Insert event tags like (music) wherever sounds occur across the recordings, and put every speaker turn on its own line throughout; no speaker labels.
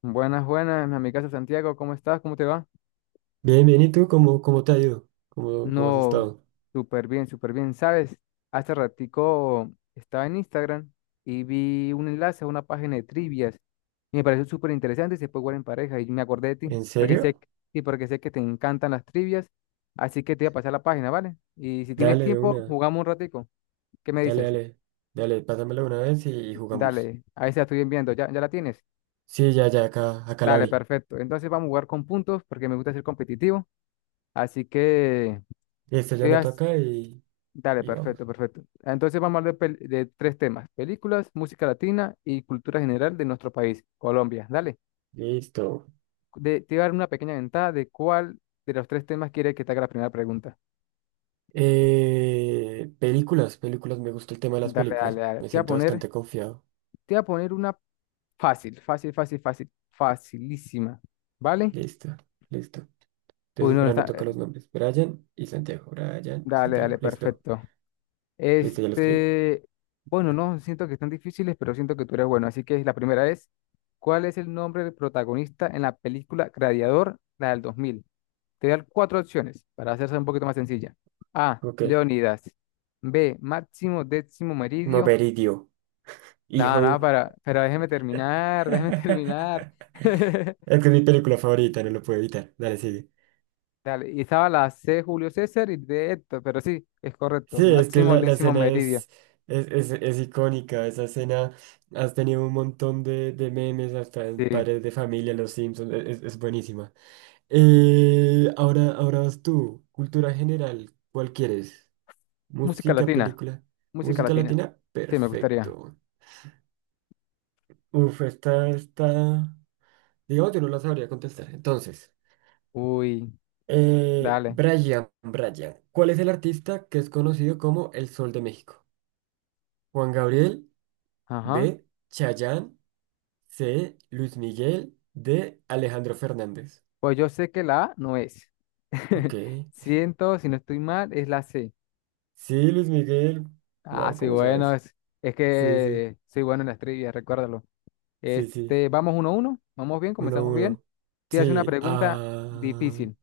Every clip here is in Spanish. Buenas, buenas, mi amigazo Santiago, ¿cómo estás? ¿Cómo te va?
Bien, bien, ¿y tú cómo te ha ido? ¿Cómo has
No,
estado?
súper bien, súper bien. ¿Sabes? Hace ratico estaba en Instagram y vi un enlace a una página de trivias y me pareció súper interesante y se puede jugar en pareja y me acordé de ti
¿En
porque sé,
serio?
que- sí, porque sé que te encantan las trivias, así que te voy a pasar la página, ¿vale? Y si tienes
Dale de
tiempo,
una,
jugamos un ratico. ¿Qué me
dale,
dices?
dale, dale, pásamela una vez y jugamos.
Dale, ahí se la estoy enviando, ¿ya la tienes?
Sí, ya, acá la
Dale,
abrí.
perfecto. Entonces vamos a jugar con puntos porque me gusta ser competitivo, así que...
Listo, yo
te voy a
anoto acá
Dale,
y vamos.
perfecto, perfecto. Entonces vamos a hablar de tres temas, películas, música latina y cultura general de nuestro país, Colombia. Dale,
Listo.
Te voy a dar una pequeña ventaja de cuál de los tres temas quiere que te haga la primera pregunta.
Películas, me gusta el tema de las
Dale,
películas.
dale, dale.
Me
Te voy a
siento
poner,
bastante confiado.
te voy a poner una fácil, fácil, fácil, fácil, facilísima. ¿Vale?
Listo, listo.
Uy,
Entonces,
no, no
para no
está.
tocar los nombres. Brian y Santiago. Brian,
Dale,
Santiago.
dale,
Listo.
perfecto.
Listo, ya lo escribí.
Este, bueno, no siento que están difíciles, pero siento que tú eres bueno. Así que la primera es, ¿cuál es el nombre del protagonista en la película Gladiador, la del 2000? Te voy a dar cuatro opciones para hacerse un poquito más sencilla. A,
Ok.
Leonidas. B, Máximo Décimo Meridio.
Moberidio.
Nada,
Hijo de
nada,
un…
para, pero déjeme terminar, déjeme (laughs) terminar.
(laughs)
(laughs)
Es que es mi película favorita, no lo puedo evitar. Dale, sigue.
Dale, y estaba la C, Julio César y D, Héctor, pero sí, es correcto.
Sí, es que
Máximo
la
Décimo
escena
Meridio.
es icónica. Esa escena has tenido un montón de memes, hasta en
Sí,
Padres de Familia, Los Simpsons. Es buenísima. Ahora vas tú. Cultura general, ¿cuál quieres?
música
Música,
latina.
película.
Música
Música
latina.
latina,
Sí, me gustaría.
perfecto. Uf, esta. Digamos, yo no la sabría contestar. Entonces.
Uy, dale.
Brian, ¿cuál es el artista que es conocido como el Sol de México? Juan Gabriel, B,
Ajá.
Chayanne, C, Luis Miguel, D, Alejandro Fernández.
Pues yo sé que la A no es.
Ok.
(laughs) Siento, si no estoy mal, es la C.
Sí, Luis Miguel.
Ah,
Wow,
sí,
¿cómo
bueno,
sabes?
es
Sí, sí,
que soy bueno en las trivias, recuérdalo.
sí, sí.
Vamos uno a uno. Vamos bien,
Uno a
comenzamos bien.
uno.
Te hace una
Sí,
pregunta
ah,
difícil,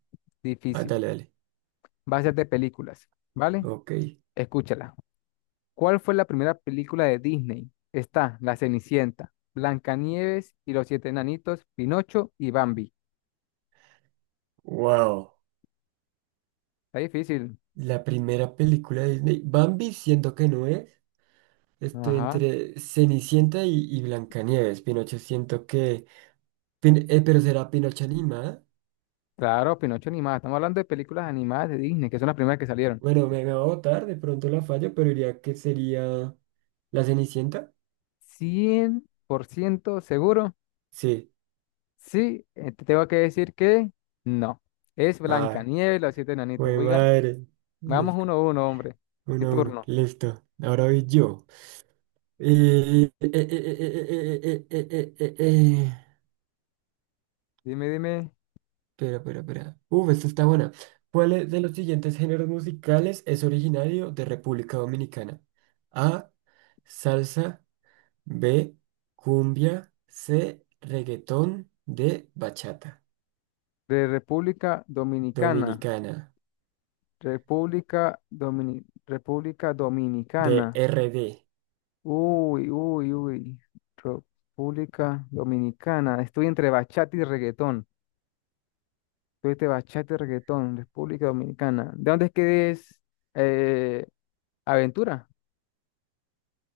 ah,
difícil.
dale, dale.
Va a ser de películas, ¿vale?
Ok.
Escúchala. ¿Cuál fue la primera película de Disney? Está La Cenicienta, Blancanieves y los siete enanitos, Pinocho y Bambi.
Wow.
Está difícil.
La primera película de Disney. Bambi, siento que no es. Estoy
Ajá.
entre Cenicienta y Blancanieves. Pinocho siento que… pero será Pinocho animada.
Claro, Pinocho animada. Estamos hablando de películas animadas de Disney, que son las primeras que salieron.
Bueno, me va a votar, de pronto la fallo, pero diría que sería la Cenicienta.
100% seguro.
Sí.
Sí, te tengo que decir que no. Es
Ay,
Blancanieves, y los siete enanitos.
güey,
Oigan,
madre. Es
vamos uno a uno, hombre. Mi
uno a uno.
turno.
Listo. Ahora voy yo. Eh. Eh.
Dime, dime.
Espera. Uf, esta está buena. ¿Cuál es de los siguientes géneros musicales es originario de República Dominicana? A. Salsa. B, cumbia. C, reggaetón. D, bachata.
De República Dominicana.
Dominicana.
República
D,
Dominicana.
R D.
Uy, uy, uy. República Dominicana. Estoy entre bachata y reggaetón. Tuviste bachata y reggaetón, República Dominicana. ¿De dónde es que es eh, Aventura?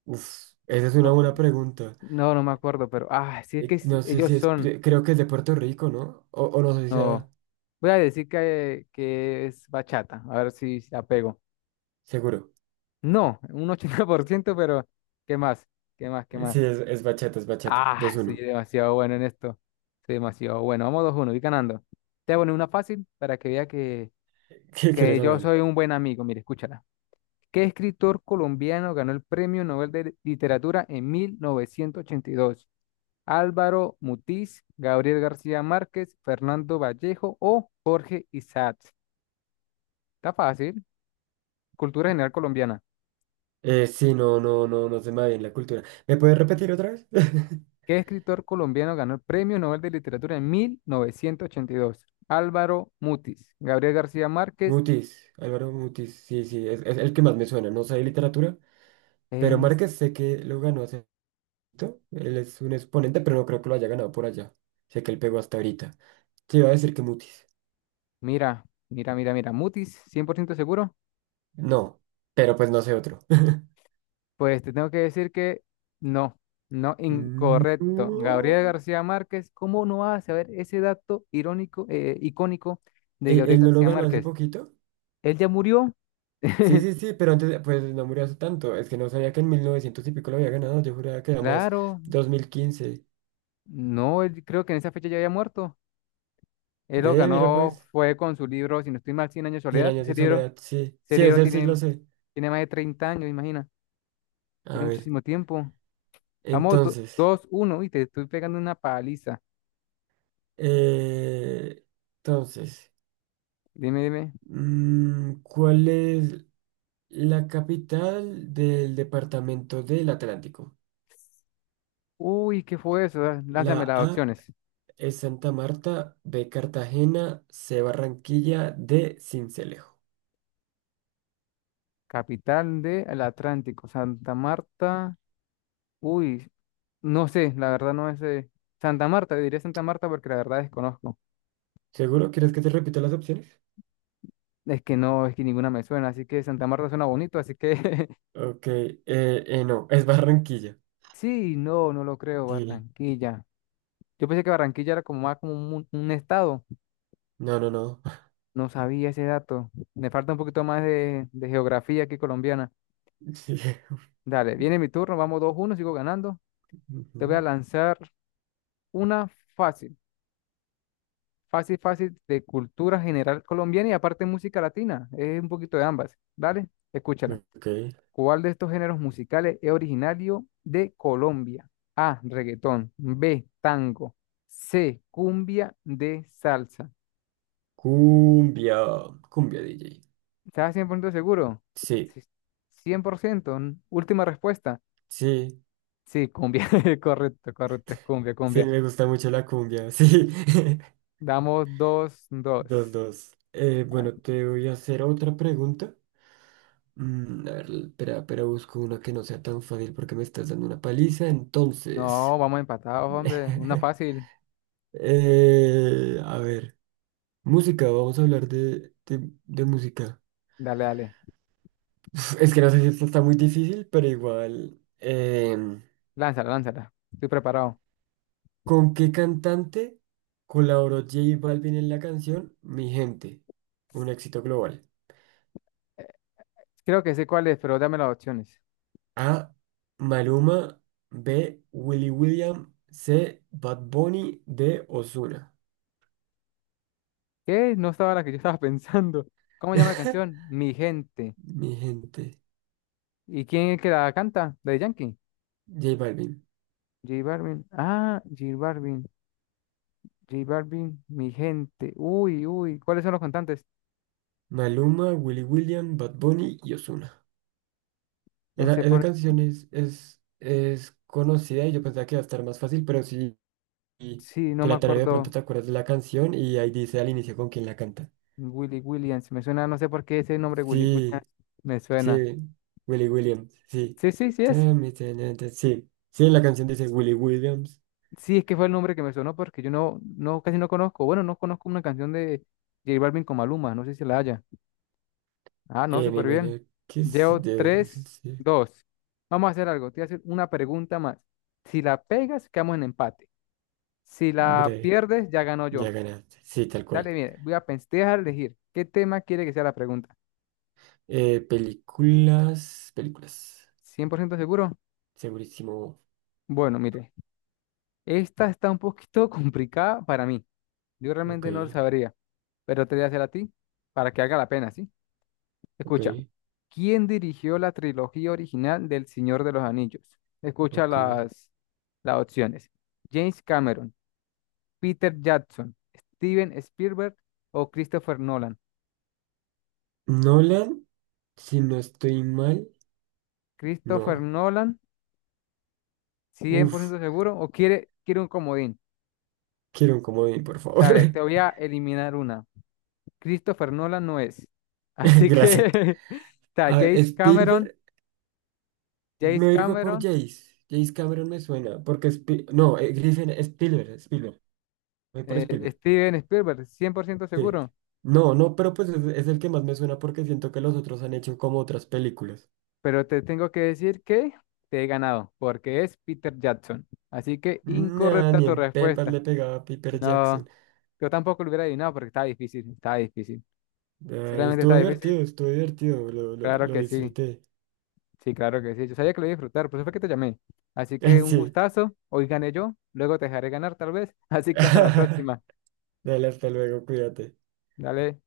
Uf, esa es una
No,
buena pregunta.
no, no me acuerdo, pero ah, sí es que
No sé si
ellos
es,
son.
creo que es de Puerto Rico, ¿no? O no sé si
No,
sea
voy a decir que es bachata, a ver si la pego.
seguro.
No, un 80%, (laughs) pero ¿qué más? ¿Qué más? ¿Qué más?
Sí, es bachata, es bachata.
Ah,
Dos
soy
uno.
demasiado bueno en esto. Soy demasiado bueno. Vamos 2-1. Voy ganando. Te voy a poner una fácil para que vea que,
(laughs) ¿Qué
que
quieres,
yo soy
amable?
un buen amigo. Mire, escúchala. ¿Qué escritor colombiano ganó el Premio Nobel de Literatura en 1982? Álvaro Mutis, Gabriel García Márquez, Fernando Vallejo o Jorge Isaacs. Está fácil. Cultura general colombiana.
Sí, no, se me va bien la cultura. ¿Me puedes repetir otra vez? (laughs)
¿Qué escritor colombiano ganó el Premio Nobel de Literatura en 1982? Álvaro Mutis, Gabriel García Márquez.
Mutis, Álvaro Mutis, sí, sí, es el que más me suena. No sé de literatura, pero
en-
Márquez sé que lo ganó hace… Él es un exponente, pero no creo que lo haya ganado por allá. Sé que él pegó hasta ahorita. Te iba a decir que Mutis.
Mira, mira, mira, mira. Mutis, 100% seguro.
No, pero pues no sé otro. (laughs)
Pues te tengo que decir que no, no, incorrecto. Gabriel
No.
García Márquez, ¿cómo no vas a saber ese dato irónico, icónico de
¿Él,
Gabriel
él no lo
García
ganó hace
Márquez?
poquito?
Él ya murió.
Sí,
(laughs)
sí, sí, pero antes, pues no murió hace tanto. Es que no sabía que en 1900 y pico lo había ganado. Yo juraba que era más
Claro,
2015.
no, él creo que en esa fecha ya había muerto. Él lo
Ve, mira
ganó,
pues,
fue con su libro, si no estoy mal, Cien años de
cien
soledad.
años
Ese
de
libro,
soledad. Sí,
ese
sí,
libro
ese sí lo
tiene,
sé.
tiene más de 30 años, imagina.
A
Tiene
ver,
muchísimo tiempo. Vamos,
entonces,
2-1 y te estoy pegando una paliza.
eh, entonces,
Dime, dime.
¿cuál es? La capital del departamento del Atlántico.
Uy, ¿qué fue eso? Ah, lánzame
La
las
A
opciones.
es Santa Marta, B Cartagena, C Barranquilla, D Cincelejo.
Capital del Atlántico, Santa Marta. Uy, no sé, la verdad no sé. Santa Marta, diré Santa Marta porque la verdad desconozco.
¿Seguro? ¿Quieres que te repita las opciones?
Es que no, es que ninguna me suena, así que Santa Marta suena bonito, así que (laughs)
Ok, no, es Barranquilla.
sí, no, no lo creo,
Sí,
Barranquilla. Yo pensé que Barranquilla era como más como un estado,
no, no, no. (laughs)
no sabía ese dato. Me falta un poquito más de geografía que colombiana.
Sí.
Dale, viene mi turno, vamos 2-1. Sigo ganando. Te voy a
Ujú.
lanzar una fácil. Fácil, fácil de cultura general colombiana y aparte música latina. Es un poquito de ambas. Dale, escúchala.
Ok.
¿Cuál de estos géneros musicales es originario de Colombia? A, reggaetón. B, tango. C, cumbia. D, salsa.
Cumbia, cumbia DJ.
¿Estás 100% seguro?
Sí,
Sí, 100%. Última respuesta.
sí,
Sí, cumbia. (laughs) Correcto, correcto. Es cumbia,
sí,
cumbia.
me gusta mucho la cumbia, sí. (laughs)
Damos dos,
Dos,
dos.
dos.
Ah,
Bueno, te voy a hacer otra pregunta. Mm, a ver, espera, busco una que no sea tan fácil porque me estás dando una paliza.
no,
Entonces,
vamos empatados, hombre. Una
(laughs)
fácil.
a ver, música, vamos a hablar de música.
Dale, dale.
Uf, es que no sé si esto está muy difícil, pero igual.
Lánzala, lánzala. Estoy preparado.
¿Con qué cantante colaboró J Balvin en la canción Mi Gente? Un éxito global.
Creo que sé cuál es, pero dame las opciones.
A. Maluma. B. Willy William. C. Bad Bunny. D. Ozuna.
¿Qué? No estaba la que yo estaba (laughs) pensando. ¿Cómo llama la
(laughs)
canción? Mi gente.
Mi gente,
¿Y quién es que la canta? ¿La de Yankee?
J Balvin,
J Balvin. Ah, J Balvin. J Balvin, mi gente. Uy, uy. ¿Cuáles son los cantantes?
Maluma, Willy William, Bad Bunny y Ozuna.
No
Esa,
sé
esa
por...
canción es conocida y yo pensaba que iba a estar más fácil, pero sí. Y
Sí, no
te
me
la tarareo, de pronto
acuerdo.
te acuerdas de la canción y ahí dice al inicio con quién la canta.
Willy Williams. Me suena, no sé por qué ese nombre Willy Williams
Sí,
me suena.
sí, Willy Williams, sí.
Sí, sí, sí es.
Tami, tana, ta- Sí, sí, en la canción dice Willy Williams.
Sí, es que fue el nombre que me sonó porque yo no, casi no conozco. Bueno, no conozco una canción de... J Balvin con Maluma, no sé si la haya. Ah, no,
Me
súper bien.
imagino que sí
Llevo
debería
tres,
existir.
dos. Vamos a hacer algo. Te voy a hacer una pregunta más. Si la pegas, quedamos en empate. Si la
Breve,
pierdes, ya ganó
ya
yo.
ganaste. Sí, tal
Dale,
cual.
mire, voy a pensar, te voy a dejar elegir. ¿Qué tema quiere que sea la pregunta?
Películas.
¿100% seguro?
Segurísimo.
Bueno, mire, esta está un poquito (laughs) complicada para mí. Yo
Ok,
realmente no lo sabría, pero te voy a hacer a ti para que haga la pena, ¿sí?
ok,
Escucha, ¿quién dirigió la trilogía original del Señor de los Anillos? Escucha
ok.
las opciones. James Cameron, Peter Jackson, Steven Spielberg o Christopher Nolan.
Nolan, si no estoy mal,
Christopher
no.
Nolan, cien por
Uf,
ciento seguro, o quiere un comodín.
quiero un comodín, por favor.
Dale,
(laughs)
te voy a eliminar una. Christopher Nolan no es. Así
Gracias.
que (laughs) está
A ver,
James Cameron,
Spielberg, me
James
voy a ir por
Cameron,
Jace. Jace Cameron me suena, porque no, Griffin, Spielberg. Voy por
eh,
Spielberg.
Steven Spielberg, 100%
Sí.
seguro.
No, no, pero pues es el que más me suena porque siento que los otros han hecho como otras películas.
Pero te tengo que decir que te he ganado, porque es Peter Jackson. Así que
Nah,
incorrecta
ni
tu
en Pepas
respuesta.
le pegaba a Piper Jackson.
No, yo tampoco lo hubiera adivinado porque estaba difícil, estaba difícil.
Ay,
Sinceramente está difícil.
estuvo divertido, lo, lo,
Claro
lo
que sí,
disfruté.
sí, claro que sí. Yo sabía que lo iba a disfrutar, por eso fue que te llamé. Así que
(laughs)
un
Sí.
gustazo, hoy gané yo, luego te dejaré ganar tal vez. (laughs) Así que hasta la
(laughs)
próxima.
Dale, hasta luego, cuídate.
Dale.